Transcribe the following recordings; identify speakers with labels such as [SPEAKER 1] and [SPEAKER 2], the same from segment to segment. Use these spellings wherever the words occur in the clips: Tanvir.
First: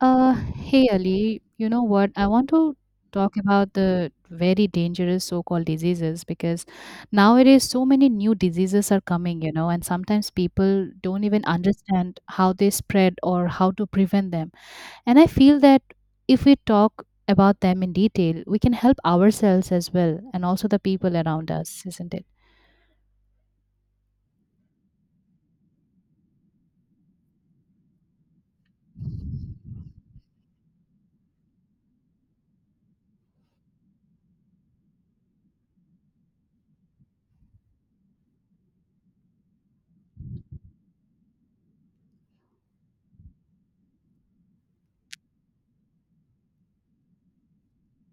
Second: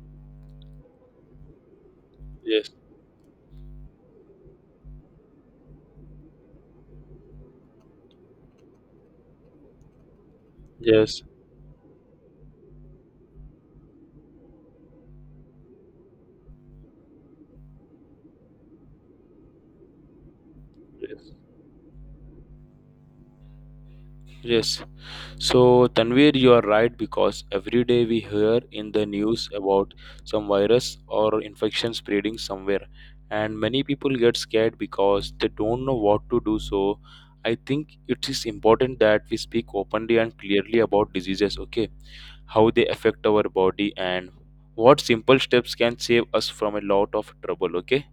[SPEAKER 1] Uh, Hey Ali, you know what? I want
[SPEAKER 2] Yes,
[SPEAKER 1] to talk about the very dangerous so-called diseases because nowadays so many new diseases are coming, you know, and sometimes people
[SPEAKER 2] yes,
[SPEAKER 1] don't even understand how they spread or how to prevent them. And I feel that if we talk about them in detail, we can help ourselves as well and also the people
[SPEAKER 2] yes,
[SPEAKER 1] around us, isn't it?
[SPEAKER 2] yes. So, Tanvir, you are right because every day we hear in the news about some virus or infection spreading somewhere, and many people get scared because they don't know what to do. So, I think it is important that we speak openly and clearly about diseases, okay? How they affect our body and what simple steps can save us from a lot of trouble, okay?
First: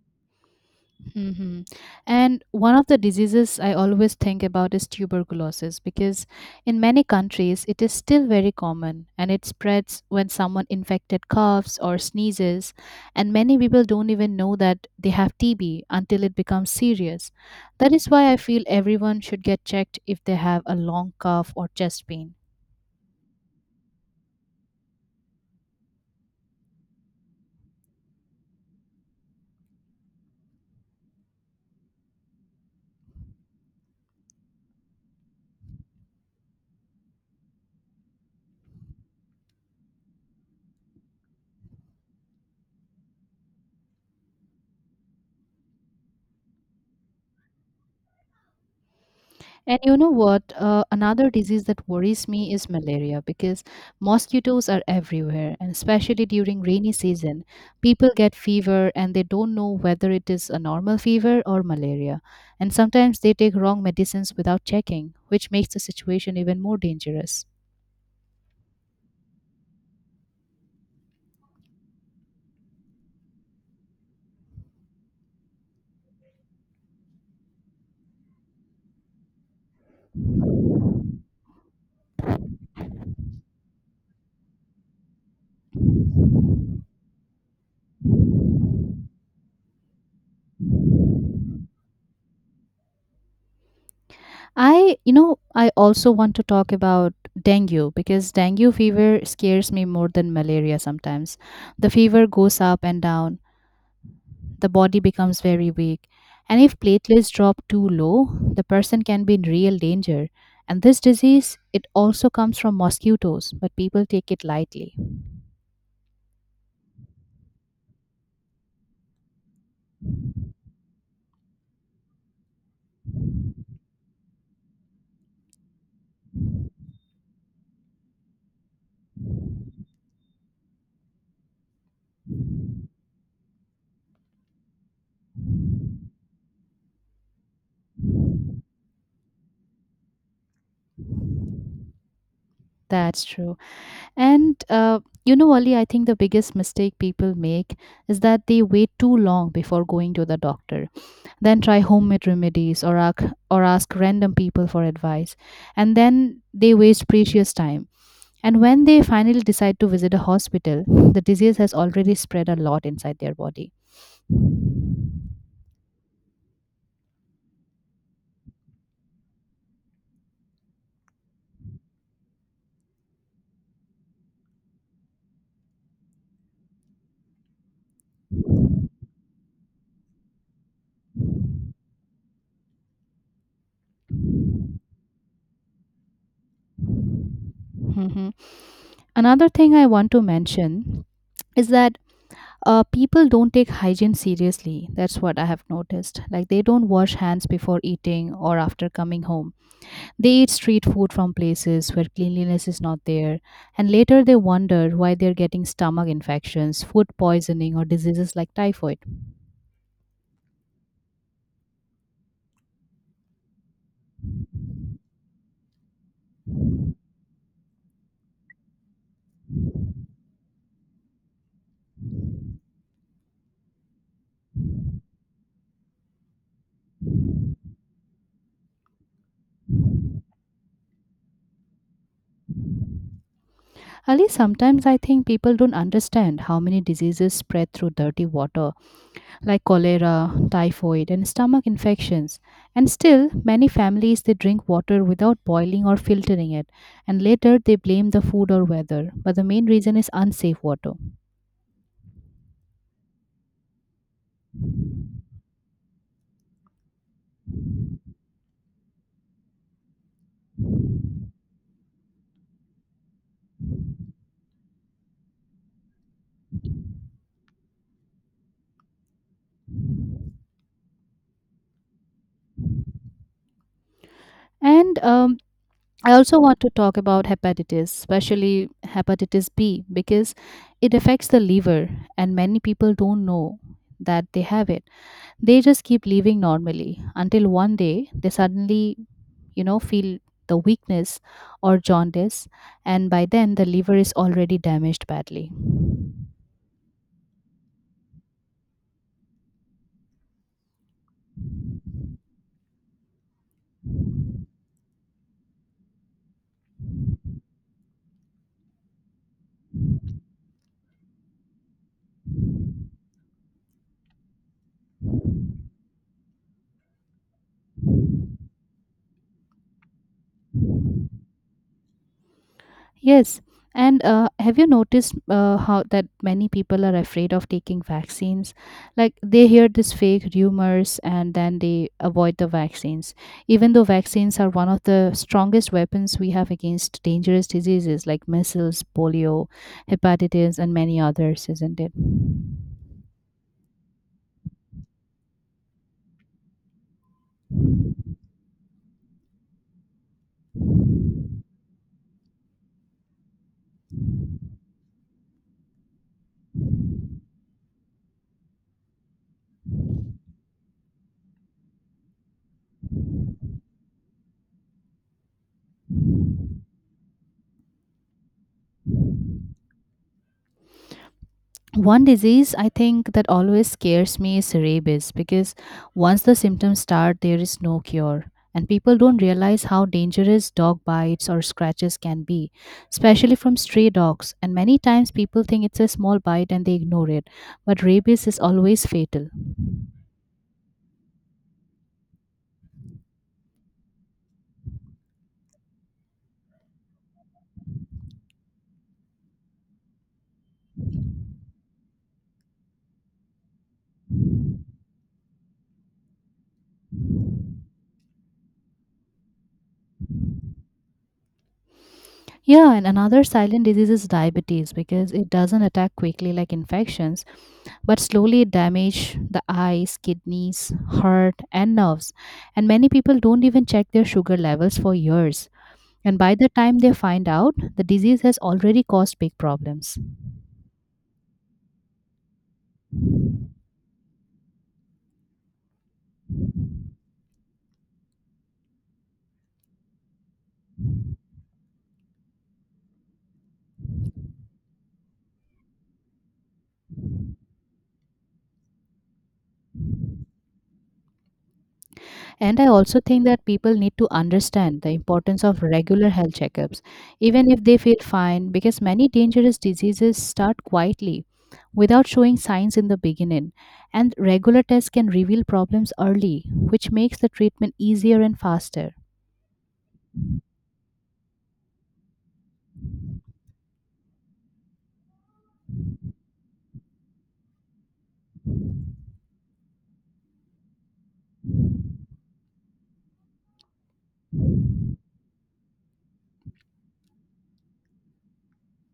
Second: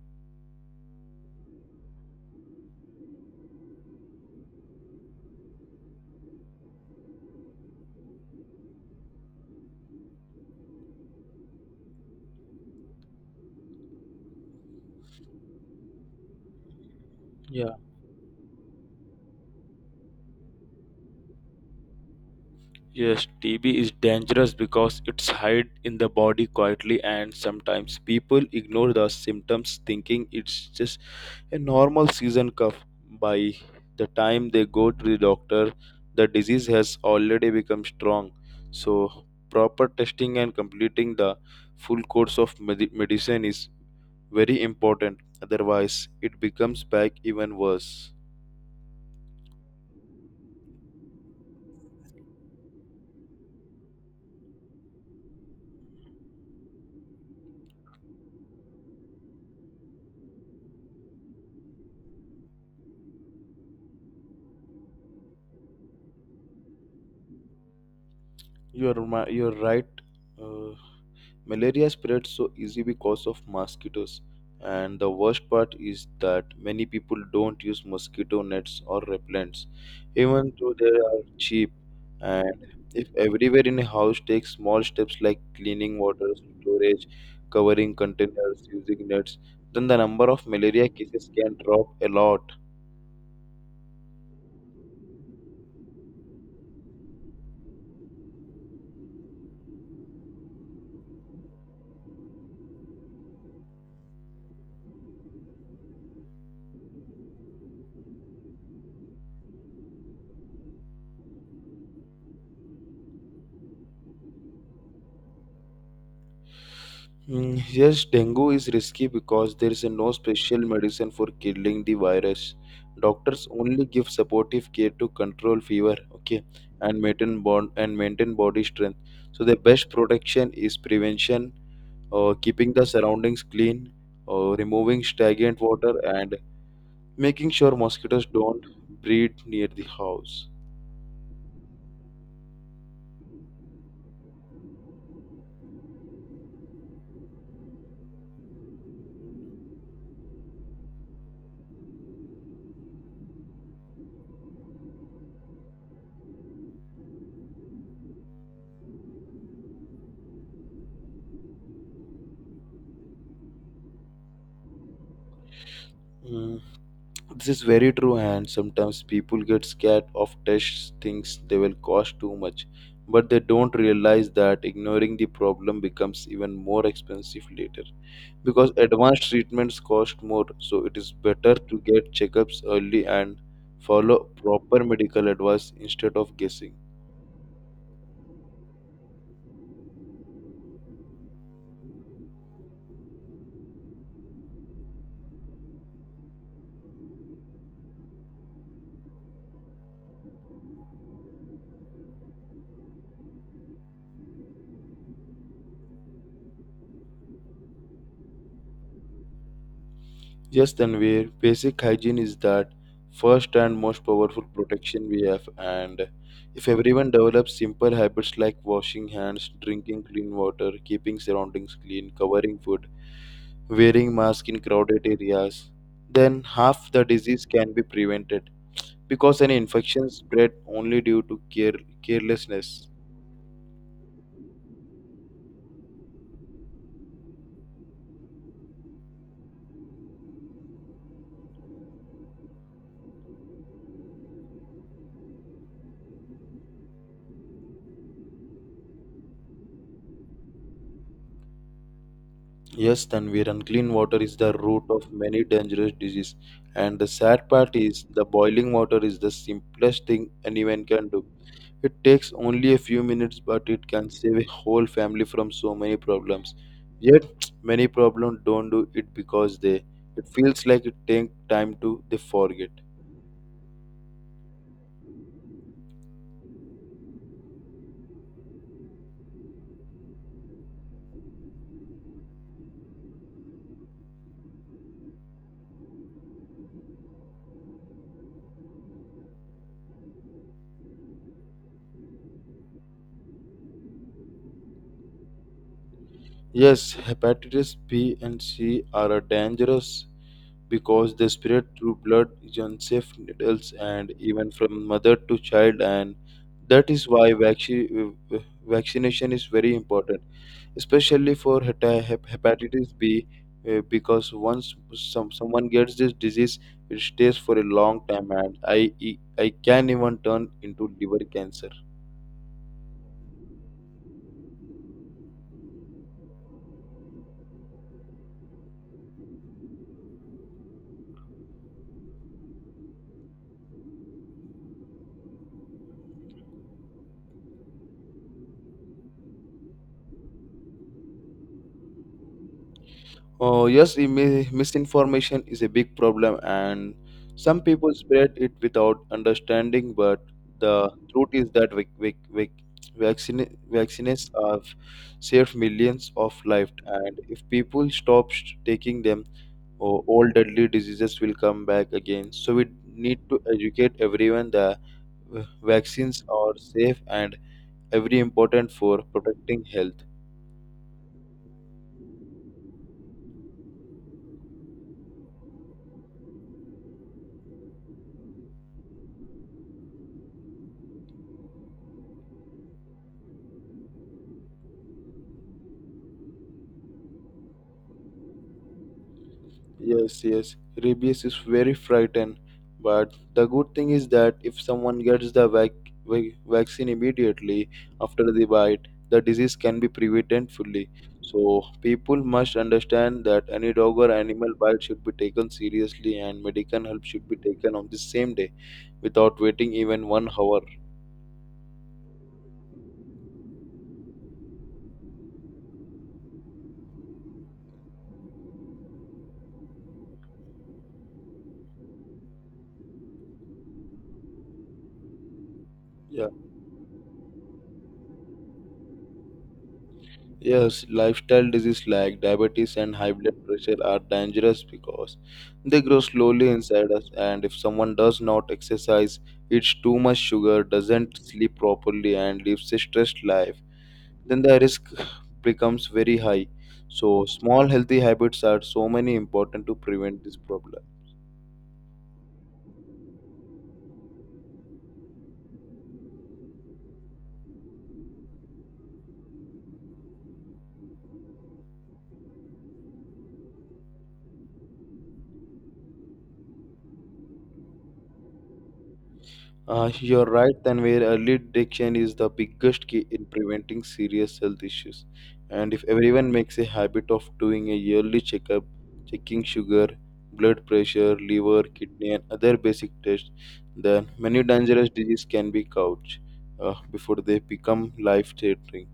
[SPEAKER 1] Hmm. And one of the diseases I always think about is tuberculosis because in many countries it is still very common and it spreads when someone infected coughs or sneezes. And many people don't even know that they have TB until it becomes serious.
[SPEAKER 2] Yeah.
[SPEAKER 1] That is why I feel everyone should get checked if they have a long cough or chest pain.
[SPEAKER 2] Yes, TB is dangerous because it's hide in the body quietly and sometimes people ignore the symptoms thinking it's just a normal season cough. By the time they go to the doctor, the disease has already become strong. So proper testing and completing the full course of medicine is very important. Otherwise, it becomes back even worse.
[SPEAKER 1] And you know what? Another disease that worries me is malaria because mosquitoes are everywhere, and especially during rainy season, people get fever and they don't know whether it is a normal fever or malaria. And sometimes they take wrong medicines without checking, which makes the situation even more dangerous.
[SPEAKER 2] You're right. Uh, Malaria spreads so easy because of mosquitoes, and the worst part is that many people don't use mosquito nets or repellents, even though they are cheap. And if everywhere in a house takes small steps like cleaning water storage, covering containers, using nets, then the number of malaria cases can drop a lot.
[SPEAKER 1] I also want to talk about dengue because dengue fever scares me more than malaria sometimes. The fever goes up and down, the body becomes very weak. And if platelets drop too low, the person can be in real danger. And this disease, it also comes from mosquitoes, but people take it lightly.
[SPEAKER 2] Mm, yes, dengue is risky because there is no special medicine for killing the virus. Doctors only give supportive care to control fever, okay, and maintain bond and maintain body strength. So the best protection is prevention, keeping the surroundings clean, removing stagnant water, and making sure mosquitoes don't breed near the house.
[SPEAKER 1] That's true. And you know, Ali, I think the biggest mistake people make is that they wait too long before going to the doctor, then try homemade remedies or ask random people for advice, and then they waste precious time. And when they finally decide to visit a hospital, the disease has already spread a lot inside their body.
[SPEAKER 2] Mm, this is very true, and sometimes people get scared of tests, things they will cost too much, but they don't realize that ignoring the problem becomes even more expensive later because advanced treatments cost more. So it is better to get checkups early and follow proper medical advice instead of guessing.
[SPEAKER 1] Mhm. Another thing I want to mention is that people don't take hygiene seriously. That's what I have noticed. Like they don't wash hands before eating or after coming home. They eat street food from places where cleanliness is not there. And later they wonder why they're getting stomach infections, food poisoning, or diseases like typhoid.
[SPEAKER 2] Yes, Tanvir, basic hygiene is that first and most powerful protection we have, and if everyone develops simple habits like washing hands, drinking clean water, keeping surroundings clean, covering food, wearing masks in crowded areas, then half the disease can be prevented because an infection spread only due to carelessness.
[SPEAKER 1] Ali, sometimes I think people don't understand how many diseases spread through dirty water, like cholera, typhoid, and stomach infections. And still, many families they drink water without boiling or filtering it, and later they blame the food or weather. But the main reason is unsafe water.
[SPEAKER 2] Yes, Tanvir, unclean water is the root of many dangerous diseases. And the sad part is, the boiling water is the simplest thing anyone can do. It takes only a few minutes, but it can save a whole family from so many problems. Yet, many problems don't do it because they it feels like it takes time to they forget.
[SPEAKER 1] And I also want to talk about hepatitis, especially hepatitis B, because it affects the liver, and many people don't know that they have it. They just keep living normally until one day they suddenly, you know, feel the weakness or jaundice, and by then the liver is already damaged badly.
[SPEAKER 2] Yes, hepatitis B and C are a dangerous because they spread through blood, unsafe needles, and even from mother to child. And that is why vaccination is very important, especially for hepatitis B, because once someone gets this disease, it stays for a long time, and I can even turn into liver cancer.
[SPEAKER 1] Yes. And have you noticed how that many people are afraid of taking vaccines? Like they hear these fake rumors and then they avoid the vaccines. Even though vaccines are one of the strongest weapons we have against dangerous diseases like measles, polio, hepatitis, and many others, isn't it?
[SPEAKER 2] Oh, yes, misinformation is a big problem, and some people spread it without understanding. But the truth is that vaccines have saved millions of lives, and if people stop taking them, oh, all deadly diseases will come back again. So we need to educate everyone that uh, vaccines are safe and every important for protecting health.
[SPEAKER 1] One disease I think that always scares me is rabies because once the symptoms start, there is no cure. And people don't realize how dangerous dog bites or scratches can be, especially from stray dogs. And many times people think it's a small bite and they ignore it. But rabies is always fatal.
[SPEAKER 2] Yes, yes. Rabies is very frightened, but the good thing is that if someone gets the vaccine immediately after the bite, the disease can be prevented fully. So people must understand that any dog or animal bite should be taken seriously, and medical help should be taken on the same day, without waiting even 1 hour.
[SPEAKER 1] Yeah. And another silent disease is diabetes because it doesn't attack quickly like infections, but slowly damage the eyes, kidneys, heart, and nerves. And many people don't even check their sugar levels for years. And
[SPEAKER 2] Yeah.
[SPEAKER 1] by the time they find out, the disease has already caused big problems.
[SPEAKER 2] Yes, lifestyle disease like diabetes and high blood pressure are dangerous because they grow slowly inside us, and if someone does not exercise, eats too much sugar, doesn't sleep properly, and lives a stressed life, then the risk becomes very high. So, small healthy habits are so many important to prevent this problem.
[SPEAKER 1] And I also think that people need to understand the importance of regular health checkups, even if they feel fine, because many dangerous diseases start quietly without showing signs in the beginning. And regular tests can reveal problems early, which makes the treatment easier and faster.
[SPEAKER 2] You're right, and where early detection is the biggest key in preventing serious health issues. And if everyone makes a habit of doing a yearly checkup, checking sugar, blood pressure, liver, kidney, and other basic tests, then many dangerous diseases can be caught before they become life-threatening.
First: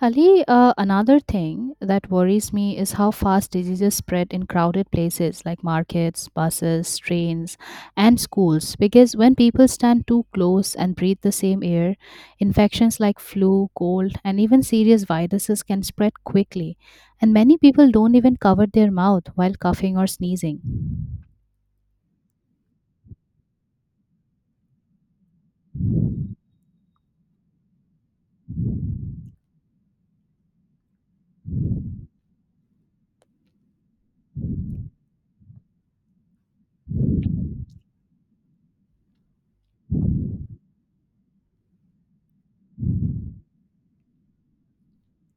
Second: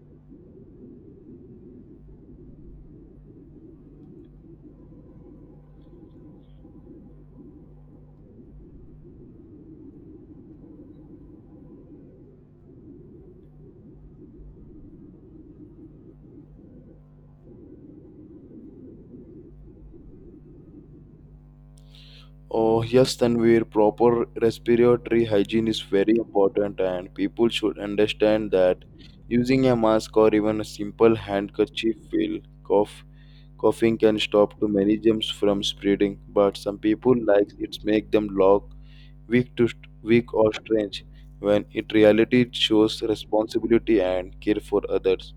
[SPEAKER 1] Ali, another thing that worries me is how fast diseases spread in crowded places like markets, buses, trains, and schools. Because when people stand too close and breathe the same air, infections like flu, cold, and even serious viruses can spread quickly. And many people don't even cover their mouth while coughing or sneezing.
[SPEAKER 2] Oh, yes, Tanvir, proper respiratory hygiene is very important, and people should understand that using a mask or even a simple handkerchief will cough. Coughing can stop too many germs from spreading, but some people like it make them look weak to weak or strange, when in reality it shows responsibility and care for others.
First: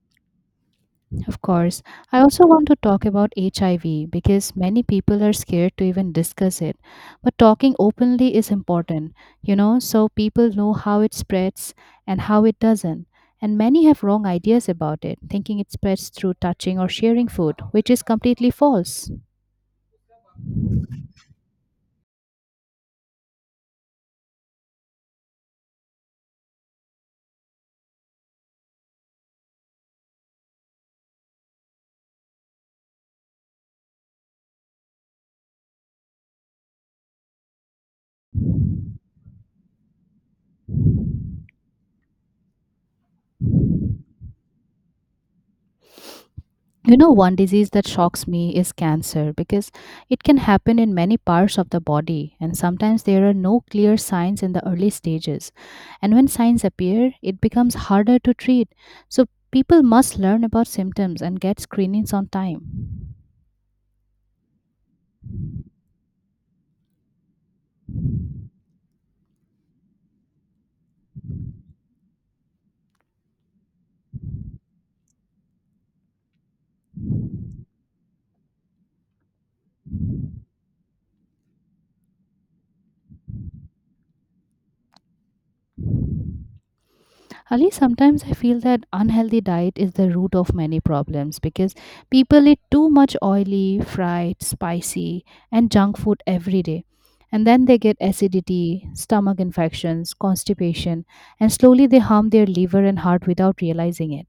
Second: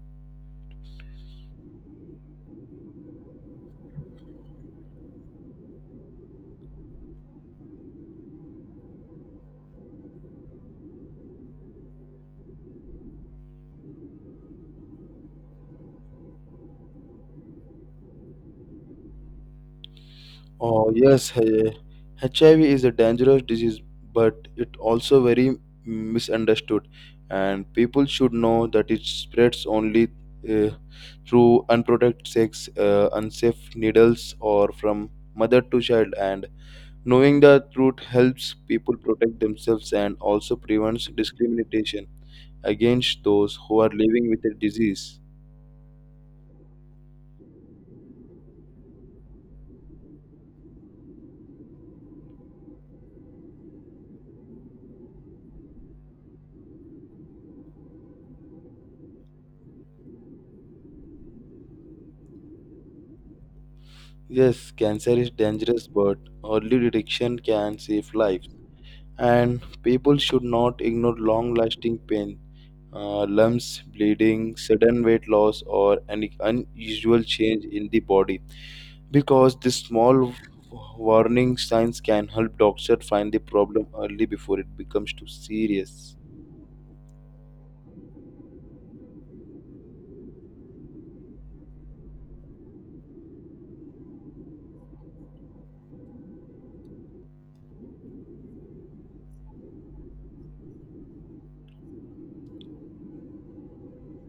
[SPEAKER 1] Of course. I also want to talk about HIV because many people are scared to even discuss it. But talking openly is important, you know, so people know how it spreads and how it doesn't. And many have wrong ideas about it, thinking it spreads through touching or sharing food, which is completely false.
[SPEAKER 2] Oh yes, HIV is a dangerous disease, but it also very misunderstood, and people should know that it spreads only uh, through unprotected sex, unsafe needles, or from mother to child. And knowing the truth helps people protect themselves and also prevents discrimination against those who are living with the disease.
[SPEAKER 1] You know, one disease that shocks me is cancer because it can happen in many parts of the body, and sometimes there are no clear signs in the early stages. And when signs appear, it becomes harder to treat. So, people must learn about symptoms and get screenings on time.
[SPEAKER 2] Yes, cancer is dangerous, but early detection can save life, and people should not ignore long lasting pain. Lumps, bleeding, sudden weight loss, or any unusual change in the body because the small warning signs can help doctor find the problem early before it becomes too serious.
[SPEAKER 1] Ali, sometimes I feel that unhealthy diet is the root of many problems because people eat too much oily, fried, spicy, and junk food every day. And then they get acidity, stomach infections, constipation, and slowly they harm their liver and heart without realizing it.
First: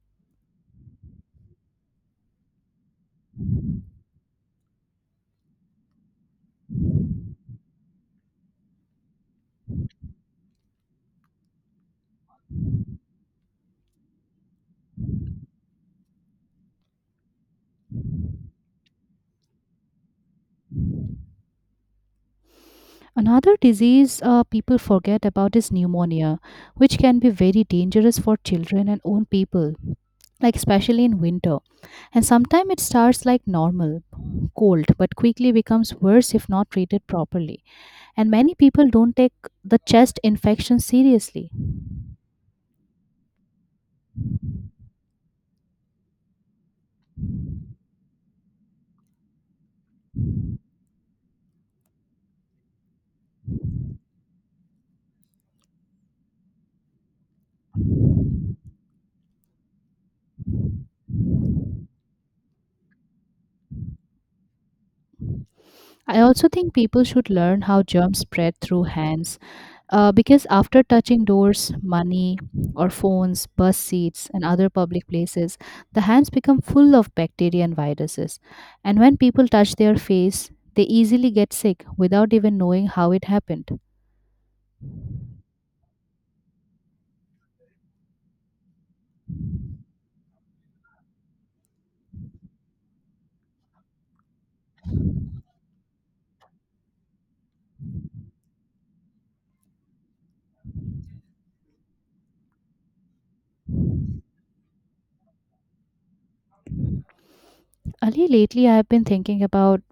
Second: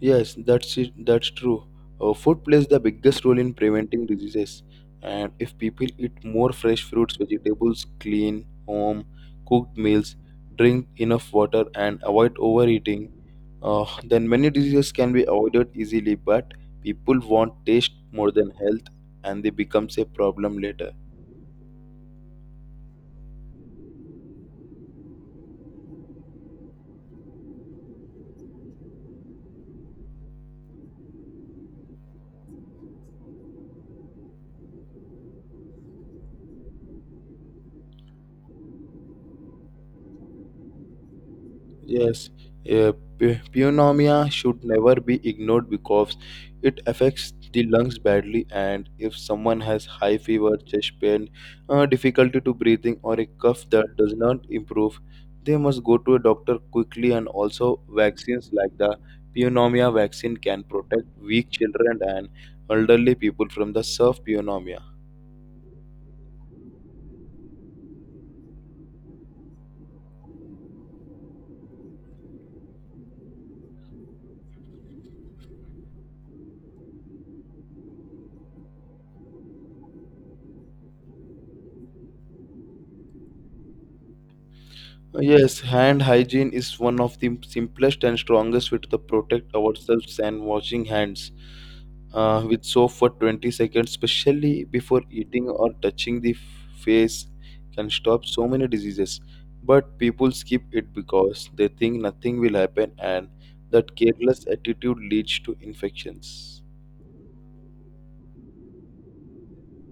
[SPEAKER 2] Yes, that's it. That's true. Food plays the biggest role in preventing diseases, and if people eat more fresh fruits, vegetables, clean home cooked meals, drink enough water, and avoid overeating, then many diseases can be avoided easily. But people want taste more than health, and they becomes a problem later.
[SPEAKER 1] Another disease people forget about is pneumonia, which can be very dangerous for children and old people, like especially in winter. And sometimes it starts like normal cold, but quickly becomes worse if not treated properly. And many people don't take the chest infection seriously.
[SPEAKER 2] Yes, yeah, pneumonia should never be ignored because it affects the lungs badly, and if someone has high fever, chest pain, difficulty to breathing, or a cough that does not improve, they must go to a doctor quickly. And also, vaccines like the pneumonia vaccine can protect weak children and elderly people from the severe pneumonia.
[SPEAKER 1] I also think people should learn how germs spread through hands because after touching doors, money, or phones, bus seats, and other public places, the hands become full of bacteria and viruses. And when people touch their face, they easily get sick without even knowing how it happened.
[SPEAKER 2] Yes, hand hygiene is one of the simplest and strongest way to protect ourselves and washing hands with soap for 20 seconds, especially before eating or touching the face, can stop so many diseases. But people skip it because they think nothing will happen, and that careless attitude leads to infections.
[SPEAKER 1] Ali, lately I have been thinking about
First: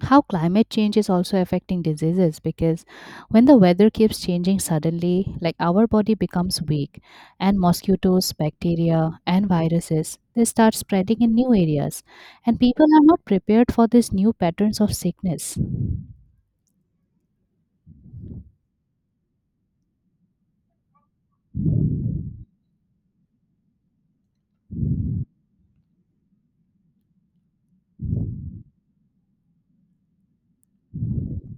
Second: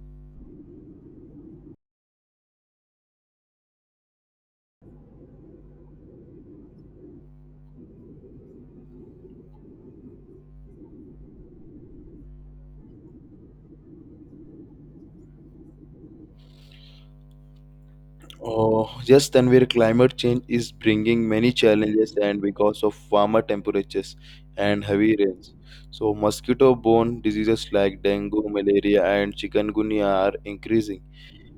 [SPEAKER 1] how climate change is also affecting diseases because when the weather keeps changing suddenly, like our body becomes weak, and mosquitoes, bacteria, and viruses they start spreading in new areas, and people are not prepared for these new patterns of sickness.
[SPEAKER 2] Oh, yes, Tanvir, climate change is bringing many challenges and because of warmer temperatures and heavy rains. So, mosquito borne diseases like dengue, malaria, and chikungunya are increasing.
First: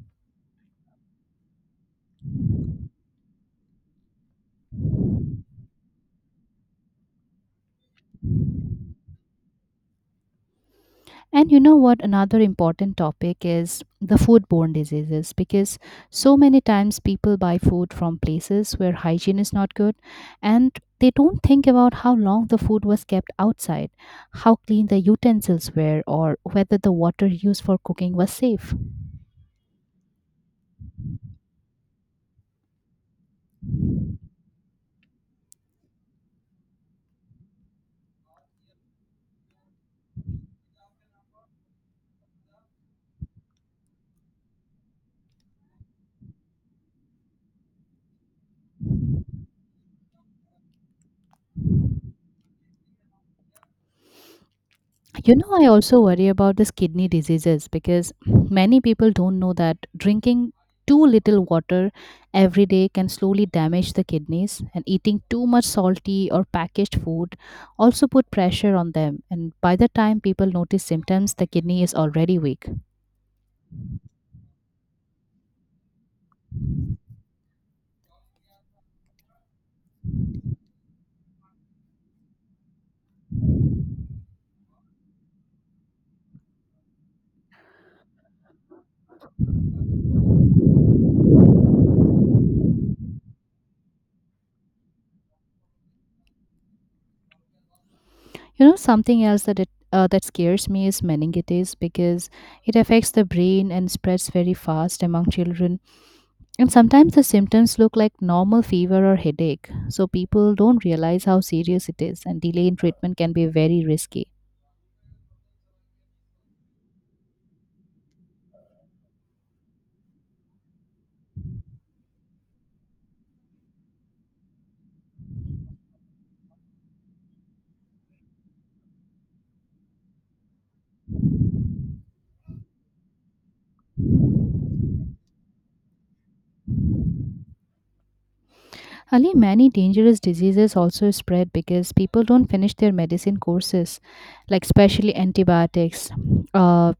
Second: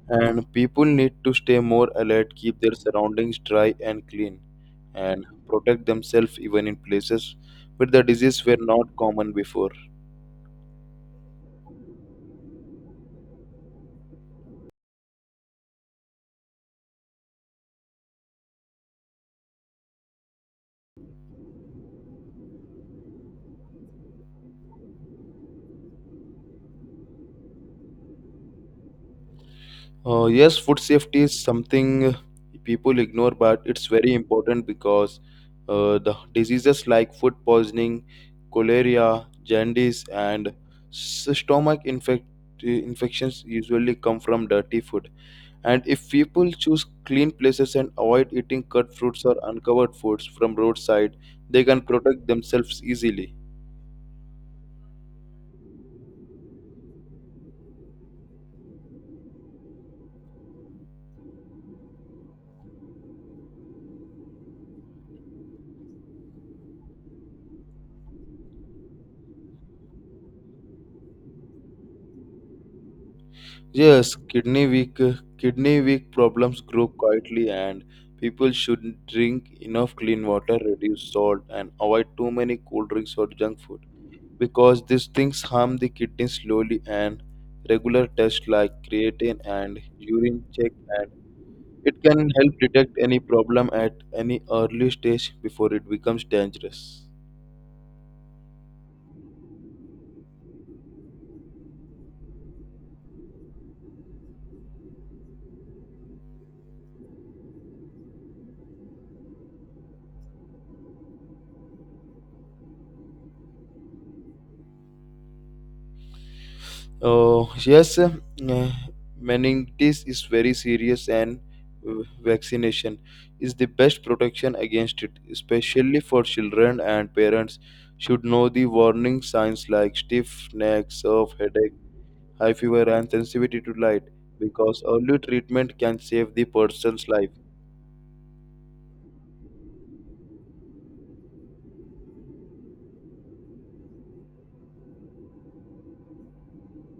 [SPEAKER 2] And people need to stay more alert, keep their surroundings dry and clean, and protect themselves even in places where the disease were not common before.
[SPEAKER 1] And you know what? Another important topic is the foodborne diseases because so many times people buy food from places where hygiene is not good, and they don't think about how long the food was kept outside, how clean the utensils were, or whether the water used for cooking was safe.
[SPEAKER 2] Yes, food safety is something people ignore, but it's very important because the diseases like food poisoning, cholera, jaundice, and stomach infections usually come from dirty food. And if people choose clean places and avoid eating cut fruits or uncovered foods from roadside, they can protect themselves easily.
[SPEAKER 1] You know, I also worry about this kidney diseases because many people don't know that drinking too little water every day can slowly damage the kidneys, and eating too much salty or packaged food also put pressure on them. And by the time people notice symptoms, the kidney is already weak.
[SPEAKER 2] Yes, kidney weak problems grow quietly and people should drink enough clean water, reduce salt and avoid too many cold drinks or junk food because these things harm the kidney slowly and regular tests like creatine and urine check and it can help detect any problem at any early stage before it becomes dangerous.
[SPEAKER 1] You know, something else that scares me is meningitis because it affects the brain and spreads very fast among children. And sometimes the symptoms look like normal fever or headache, so people don't realize how serious it is, and delay in treatment can be very risky.
[SPEAKER 2] Oh yes, meningitis is very serious, and vaccination is the best protection against it, especially for children and parents. Should know the warning signs like stiff neck, of headache, high fever, and sensitivity to light, because early treatment can save the person's life.
[SPEAKER 1] Ali, many dangerous diseases also spread because people don't finish their medicine courses, like especially antibiotics. Uh,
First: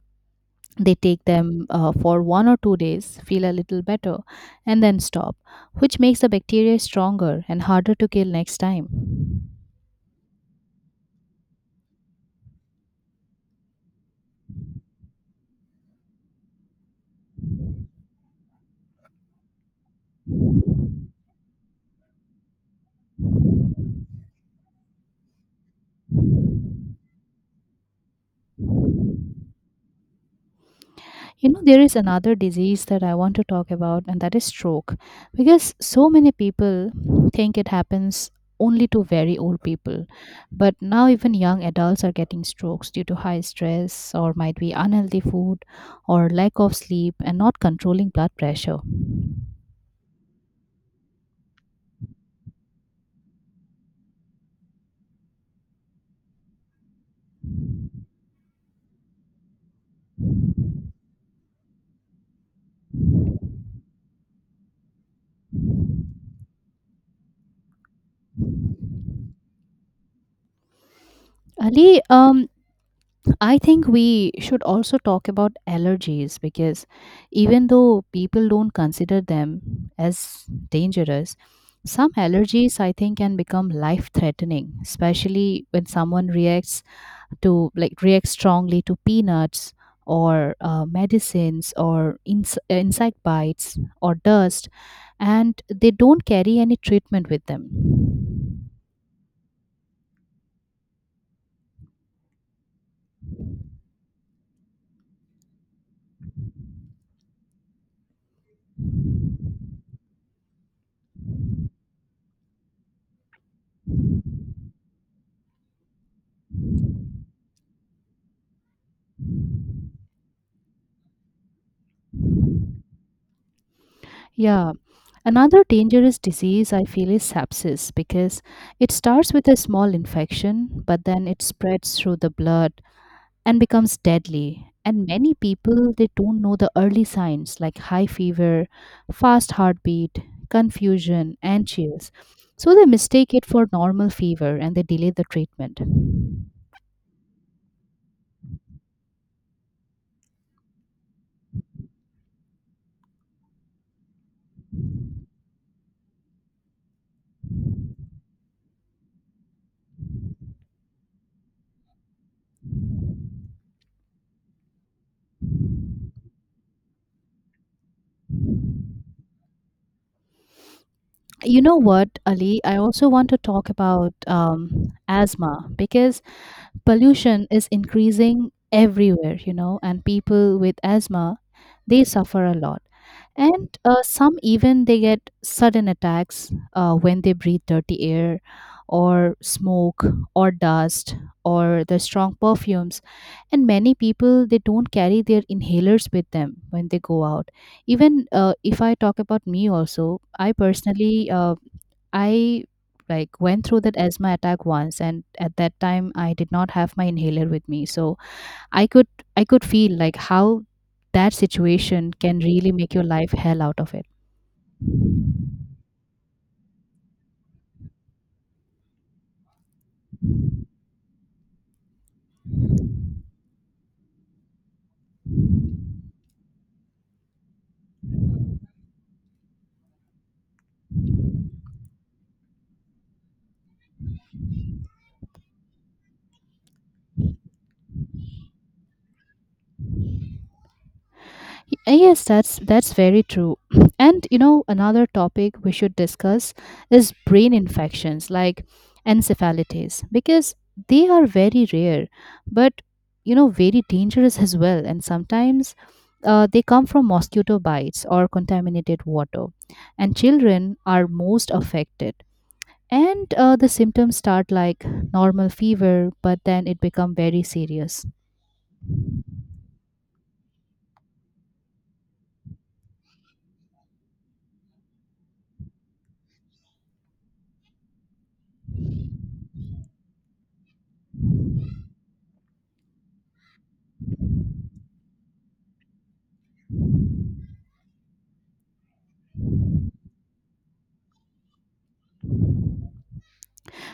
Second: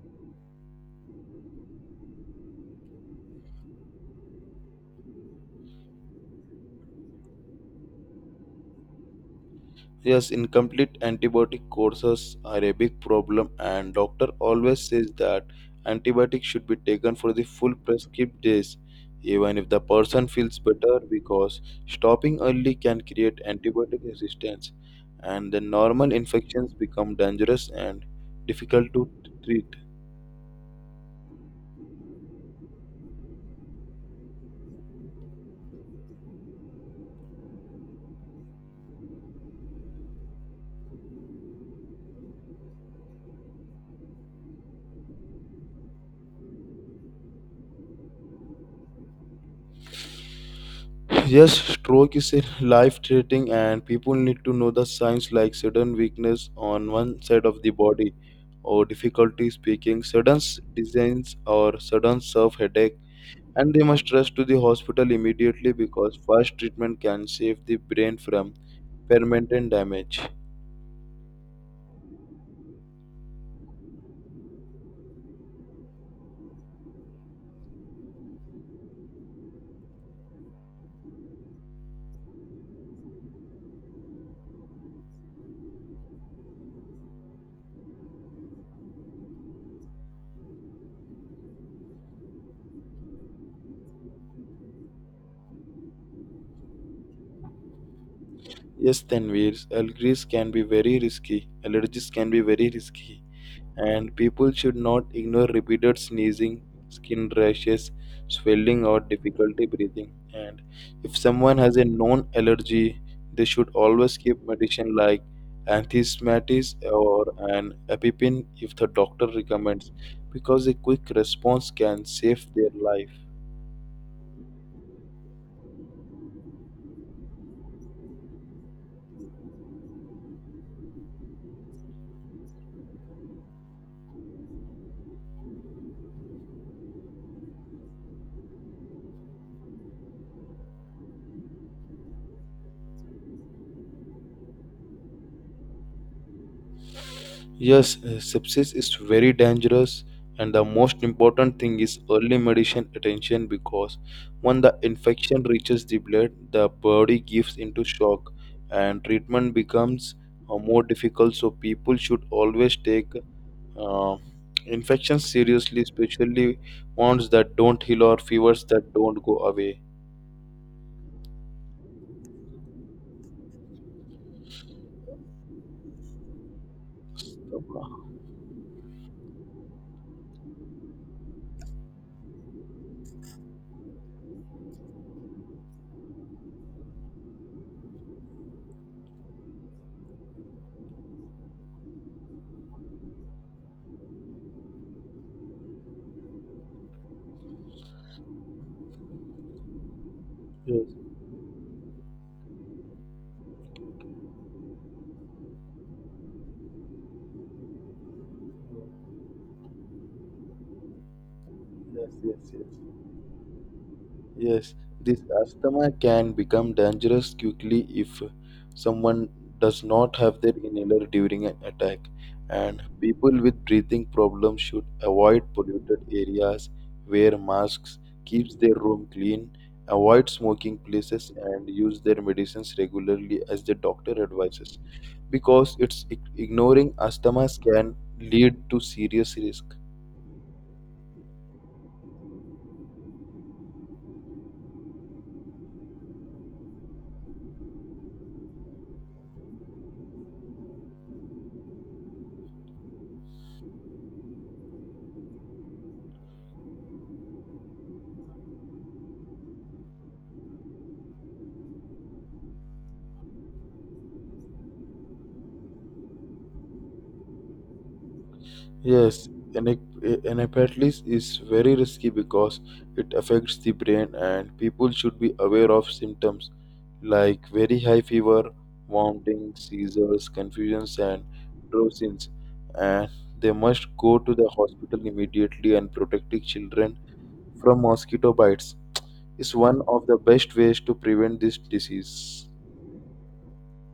[SPEAKER 1] they take them for one or two days, feel a little better, and then stop, which makes the bacteria stronger and harder to kill next time.
[SPEAKER 2] Yes, incomplete antibiotic courses are a big problem, and doctor always says that antibiotics should be taken for the full prescribed days, even if the person feels better, because stopping early can create antibiotic resistance, and the normal infections become dangerous and difficult to treat.
[SPEAKER 1] You know, there is another disease that I want to talk about, and that is stroke. Because so many people think it happens only to very old people. But now, even young adults are getting strokes due to high stress, or might be unhealthy food, or lack of sleep, and not controlling blood pressure.
[SPEAKER 2] Yes, stroke is life threatening, and people need to know the signs like sudden weakness on one side of the body, or difficulty speaking, dizziness, or sudden self headache. And they must rush to the hospital immediately because fast treatment can save the brain from permanent damage.
[SPEAKER 1] Ali, I think we should also talk about allergies because even though people don't consider them as dangerous, some allergies I think can become life threatening, especially when someone reacts to reacts strongly to peanuts or medicines or insect bites or dust, and they don't carry any treatment with them.
[SPEAKER 2] Yes, Tanvir, Allergies can be very risky, and people should not ignore repeated sneezing, skin rashes, swelling, or difficulty breathing. And if someone has a known allergy, they should always keep medicine like anthistamitis or an epipen if the doctor recommends, because a quick response can save their life.
[SPEAKER 1] Yeah. Another dangerous disease I feel is sepsis because it starts with a small infection, but then it spreads through the blood and becomes deadly. And many people, they don't know the early signs like high fever, fast heartbeat, confusion, and chills. So they mistake it for normal fever and they delay the treatment.
[SPEAKER 2] Yes, sepsis is very dangerous, and the most important thing is early medicine attention because when the infection reaches the blood, the body gives into shock and treatment becomes more difficult. So, people should always take uh, infections seriously, especially ones that don't heal or fevers that don't go away.
[SPEAKER 1] You know what, Ali? I also want to talk about asthma because pollution is
[SPEAKER 2] Yes,
[SPEAKER 1] increasing everywhere, you know, and people with asthma they suffer a lot, and some even they get sudden attacks when they breathe dirty air or smoke or dust or the strong perfumes, and many people they don't carry their inhalers with them when they go out, even if I talk about me also I
[SPEAKER 2] yes,
[SPEAKER 1] personally I went through that asthma attack once, and at that time I did not have my inhaler with me. So I could I could feel like how that
[SPEAKER 2] yes,
[SPEAKER 1] situation
[SPEAKER 2] yes.
[SPEAKER 1] can really make your life hell out of it.
[SPEAKER 2] Yes, this asthma can become dangerous quickly if someone does not have their inhaler during an attack. And people with breathing problems should avoid polluted areas, wear masks, keep their room clean, avoid smoking places, and use their medicines regularly as the doctor advises. Because it's ignoring asthma can lead to serious risk.
[SPEAKER 1] Yes, that's very true. And you know, another topic we should discuss is brain infections like encephalitis because they are very rare, but you know, very dangerous as well. And sometimes they come from mosquito bites or contaminated water, and children are most affected. And the symptoms start like normal fever, but then it become very serious.
[SPEAKER 2] Yes, anec- is very risky because it affects the brain, and people should be aware of symptoms like very high fever, vomiting, seizures, confusions, and drowsiness. And they must go to the hospital immediately, and protecting children from mosquito bites is one of the best ways to prevent this disease.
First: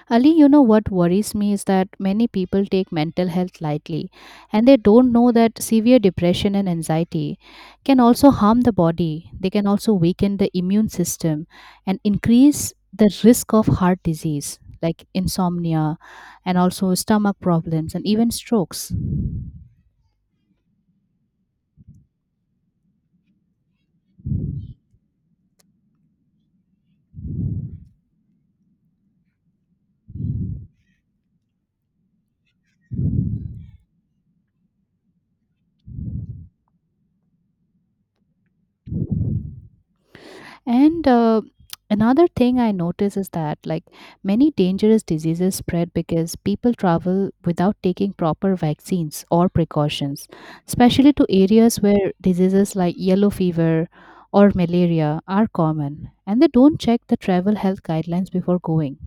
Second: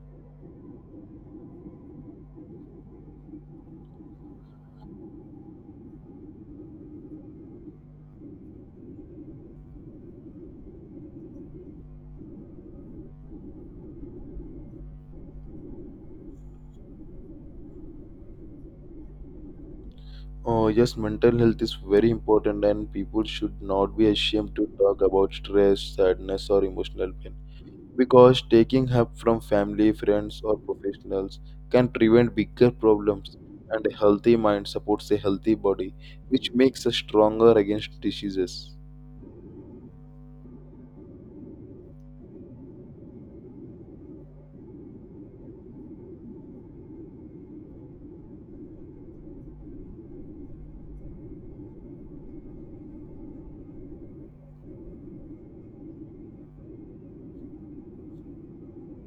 [SPEAKER 1] Ali, you know what worries me is that many people take mental health lightly and they don't know that severe depression and anxiety can also harm the body. They can also weaken the immune system and increase the risk of heart disease like insomnia and also stomach problems and even strokes.
[SPEAKER 2] Oh, yes, mental health is very important, and people should not be ashamed to talk about stress, sadness, or emotional pain, because taking help from family, friends, or professionals can prevent bigger problems. And a healthy mind supports a healthy body, which makes us stronger against diseases.
[SPEAKER 1] And another thing I notice is that, many dangerous diseases spread because people travel without taking proper vaccines or precautions, especially to areas where diseases like yellow fever or malaria are common, and they don't check the travel health guidelines before going.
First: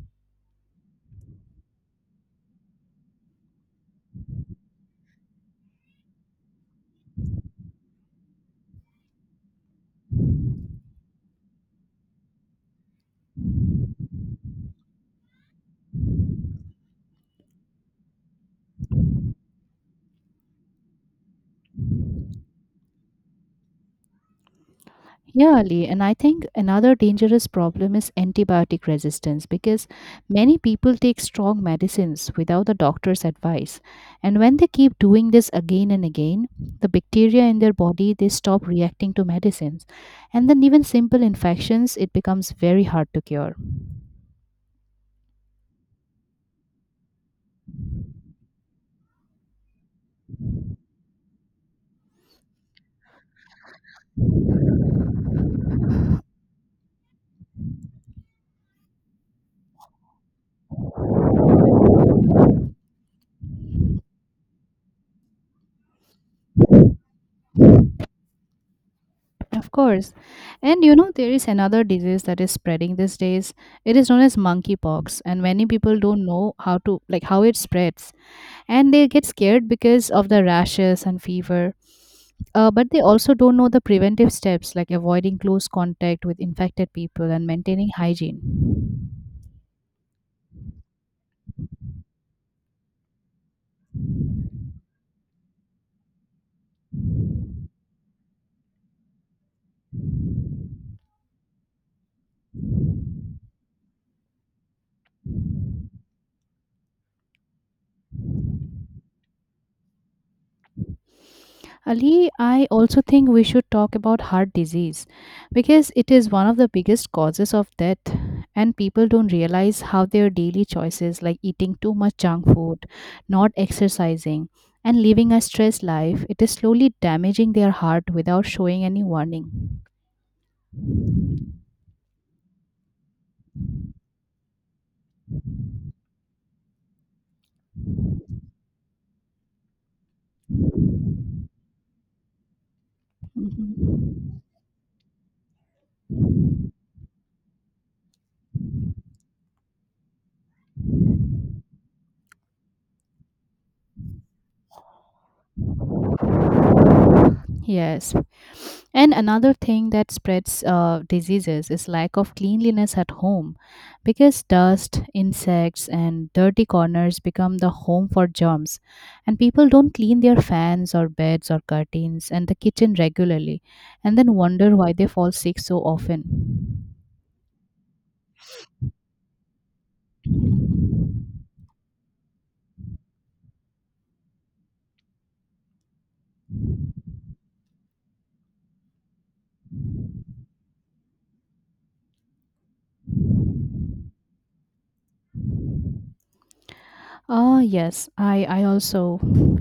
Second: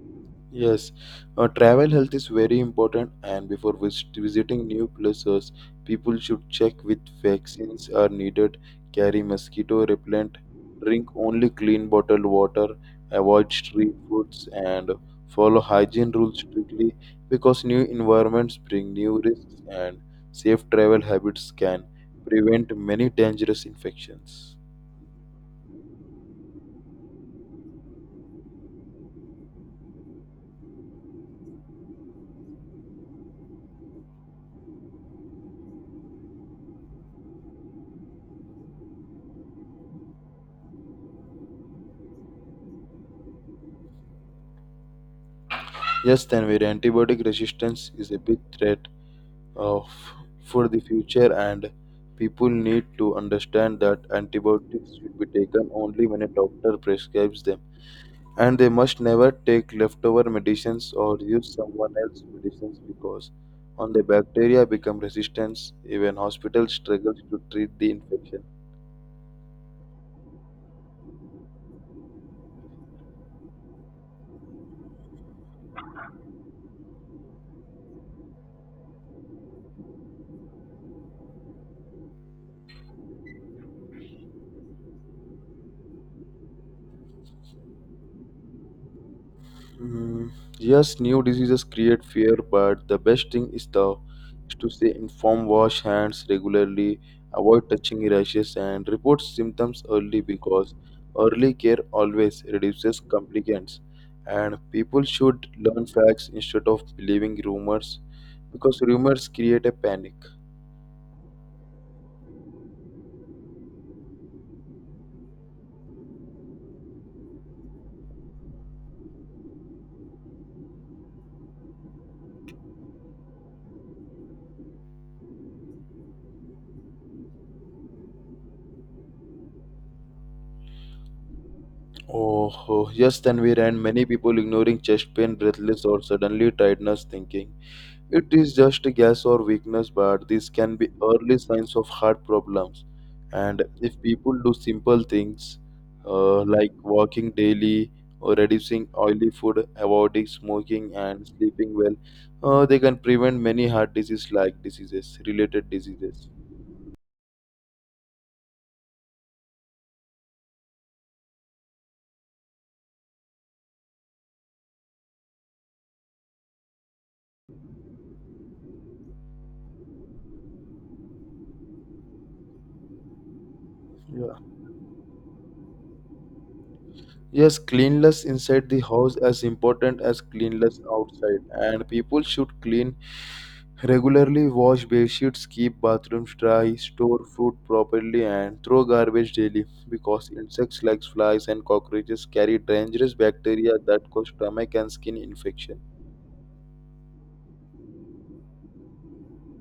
[SPEAKER 2] Yes, travel health is very important, and before visiting new places, people should check which vaccines are needed, carry mosquito repellent, drink only clean bottled water, avoid street foods, and follow hygiene rules strictly, because new environments bring new risks, and safe travel habits can prevent many dangerous infections.
[SPEAKER 1] Yeah, Ali, and I think another dangerous problem is antibiotic resistance because many people take strong medicines without the doctor's advice. And when they keep doing this again and again, the bacteria in their body they stop reacting to medicines. And then even simple infections it becomes very hard to cure.
[SPEAKER 2] Yes, Tanvir, antibiotic resistance is a big threat of for the future, and people need to understand that antibiotics should be taken only when a doctor prescribes them, and they must never take leftover medicines or use someone else's medicines, because on the bacteria become resistant even hospitals struggle to treat the infection.
[SPEAKER 1] Of course. And you know there is another disease that is spreading these days. It is known as monkeypox and many people don't know how to how it spreads and they get scared because of the rashes and fever. But they also don't know the preventive steps like avoiding close contact with infected people and maintaining hygiene.
[SPEAKER 2] Mm, yes, new diseases create fear, but the best thing is the is to stay informed, wash hands regularly, avoid touching rashes, and report symptoms early, because early care always reduces complications. And people should learn facts instead of believing rumors, because rumors create a panic.
[SPEAKER 1] Ali, I also think we should talk about heart disease because it is one of the biggest causes of death, and people don't realize how their daily choices like eating too much junk food, not exercising, and living a stressed life, it is slowly damaging their heart without showing any warning.
[SPEAKER 2] Oh, yes, then we ran many people ignoring chest pain, breathless, or suddenly tiredness, thinking it is just a guess or weakness, but this can be early signs of heart problems. And if
[SPEAKER 1] Mhm.
[SPEAKER 2] people do simple things like walking daily or reducing oily food, avoiding smoking, and sleeping well, they can prevent many heart disease like diseases, related diseases.
[SPEAKER 1] Yes. And another thing that spreads diseases is lack of cleanliness at home because dust, insects, and dirty corners become the home for germs. And people don't clean their fans or beds or curtains and the kitchen regularly and then
[SPEAKER 2] Yeah.
[SPEAKER 1] wonder why they fall sick so often.
[SPEAKER 2] Yes, cleanliness inside the house as important as cleanliness outside, and people should clean regularly, wash bed sheets, keep bathrooms dry, store food properly, and throw garbage daily, because insects like flies and cockroaches carry dangerous bacteria that cause stomach and skin infection.
[SPEAKER 1] Ah, yes, I also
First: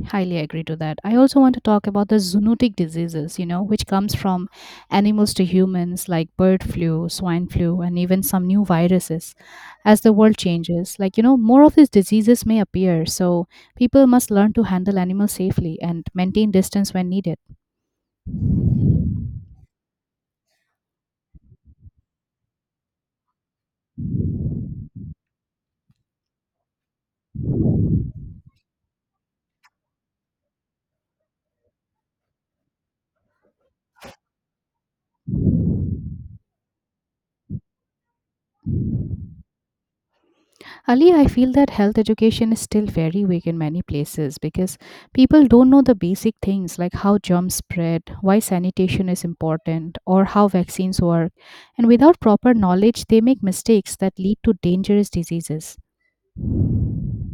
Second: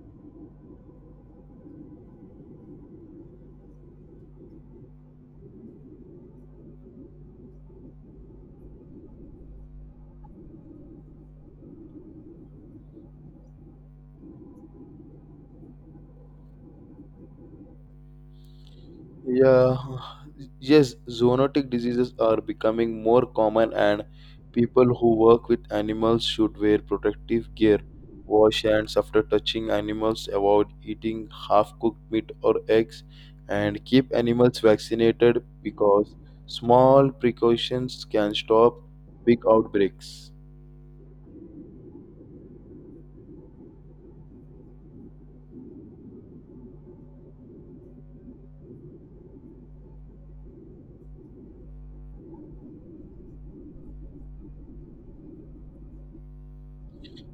[SPEAKER 1] highly agree to that. I also want to talk about the zoonotic diseases, you know, which comes from animals to humans like bird flu, swine flu, and even some new viruses. As the world changes, you know, more of these diseases may appear, so people must learn to handle animals safely and maintain distance when needed.
[SPEAKER 2] Yeah, yes, zoonotic diseases are becoming more common, and people who work with animals should wear protective gear, wash hands after touching animals, avoid eating half cooked meat or eggs, and keep animals vaccinated, because small precautions can stop big outbreaks.
[SPEAKER 1] Ali, I feel that health education is still very weak in many places because people don't know the basic things like how germs spread, why sanitation is important, or how vaccines work. And without proper knowledge, they make mistakes that lead to dangerous diseases.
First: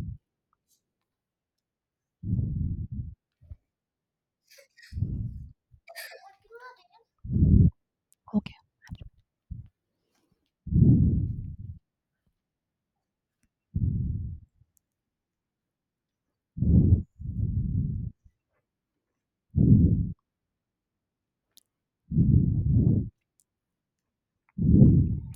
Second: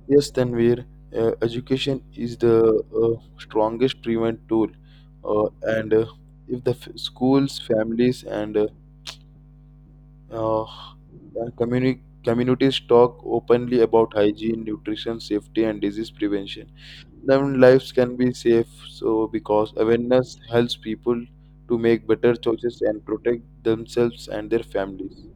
[SPEAKER 2] Yes, Tanvir, education is the strongest prevent tool, and if the schools, families, and uh, and communities talk openly about hygiene, nutrition, safety, and disease prevention, then lives can be safe. So, because awareness helps people to make better choices and protect themselves and their families.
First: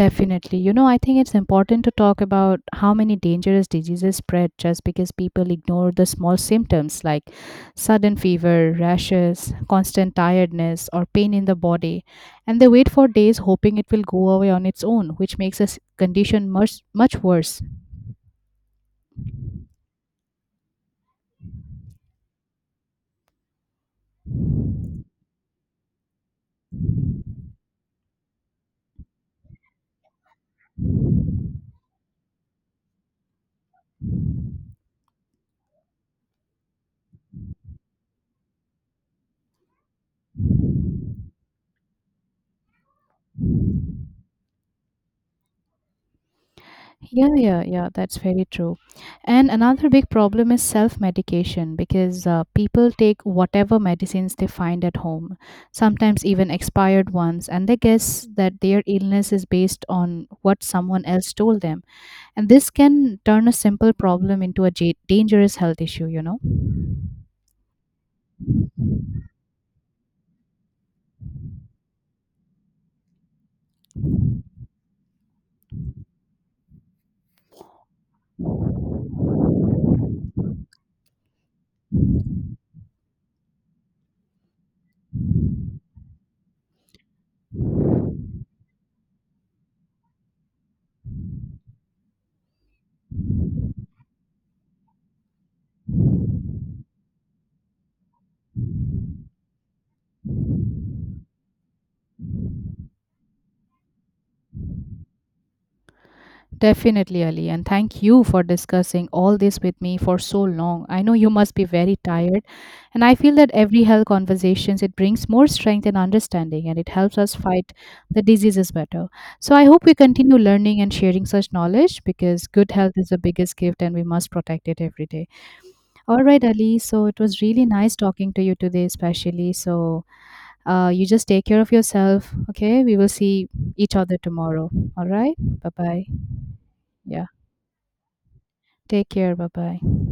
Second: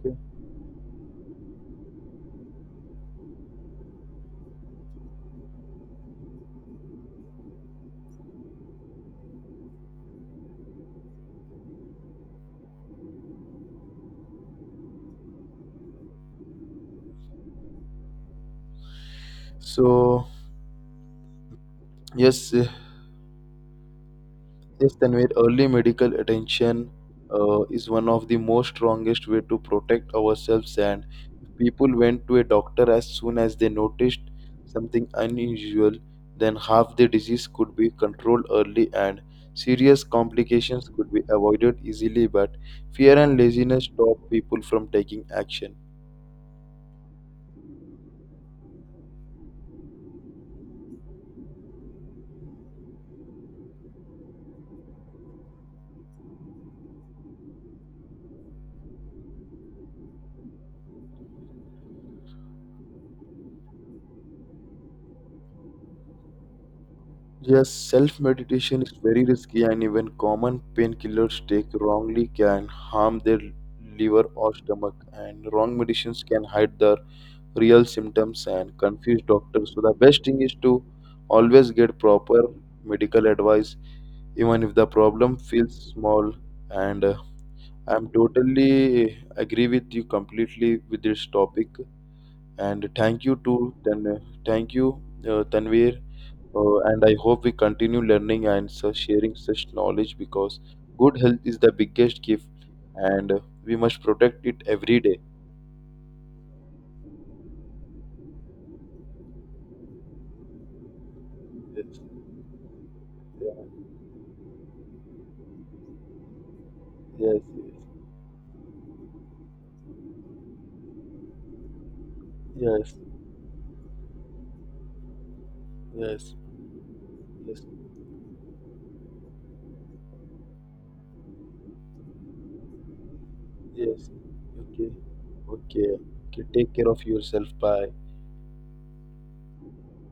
[SPEAKER 2] Okay.
[SPEAKER 1] You know, I think it's important to talk about how many dangerous diseases spread just because people ignore the small symptoms like sudden fever, rashes, constant tiredness, or pain in the body. And they wait for days hoping it will go away on its own, which makes a condition much, much worse.
[SPEAKER 2] So, yes, Yes, Tanvir, early medical attention is one of the most strongest way to protect ourselves. And if people went to a doctor as soon as they noticed something unusual, then half the disease could be controlled early and serious complications could be avoided easily. But fear and laziness stop people from taking action.
[SPEAKER 1] Yeah, yeah, yeah, that's very true. And another big problem is self medication because people take whatever medicines they find at home, sometimes even expired ones, and they guess that their illness is based on what someone else told them. And this can turn a simple problem into a dangerous health issue, you know?
[SPEAKER 2] Yes, self meditation is very risky, and even common painkillers taken wrongly can harm their liver or stomach. And wrong medicines can hide the real symptoms and confuse doctors. So, the best thing is to always get proper medical advice, even if the problem feels small. And I'm totally agree with you completely with this topic. And thank you, Tanvir, and I hope we continue learning and so sharing such knowledge, because good health is the biggest gift, and we must protect it every day.
[SPEAKER 1] Definitely, Ali, and thank you for discussing all this with me for so long. I know you must be very
[SPEAKER 2] Yes,
[SPEAKER 1] tired, and I feel that every health conversations it brings more strength and understanding, and it helps us
[SPEAKER 2] yes,
[SPEAKER 1] fight the diseases better. So I hope we continue learning and sharing such knowledge because good health
[SPEAKER 2] yes,
[SPEAKER 1] is the biggest gift, and we must protect it every day. All
[SPEAKER 2] yes,
[SPEAKER 1] right,
[SPEAKER 2] yes,
[SPEAKER 1] Ali. So it was
[SPEAKER 2] yes.
[SPEAKER 1] really nice talking to you today, especially. So you just take care of yourself. Okay, we will see each
[SPEAKER 2] Yes.
[SPEAKER 1] other tomorrow.
[SPEAKER 2] Okay,
[SPEAKER 1] All right. Bye
[SPEAKER 2] okay,
[SPEAKER 1] bye.
[SPEAKER 2] okay. Take care of
[SPEAKER 1] Yeah.
[SPEAKER 2] yourself. Bye.
[SPEAKER 1] Take care. Bye bye.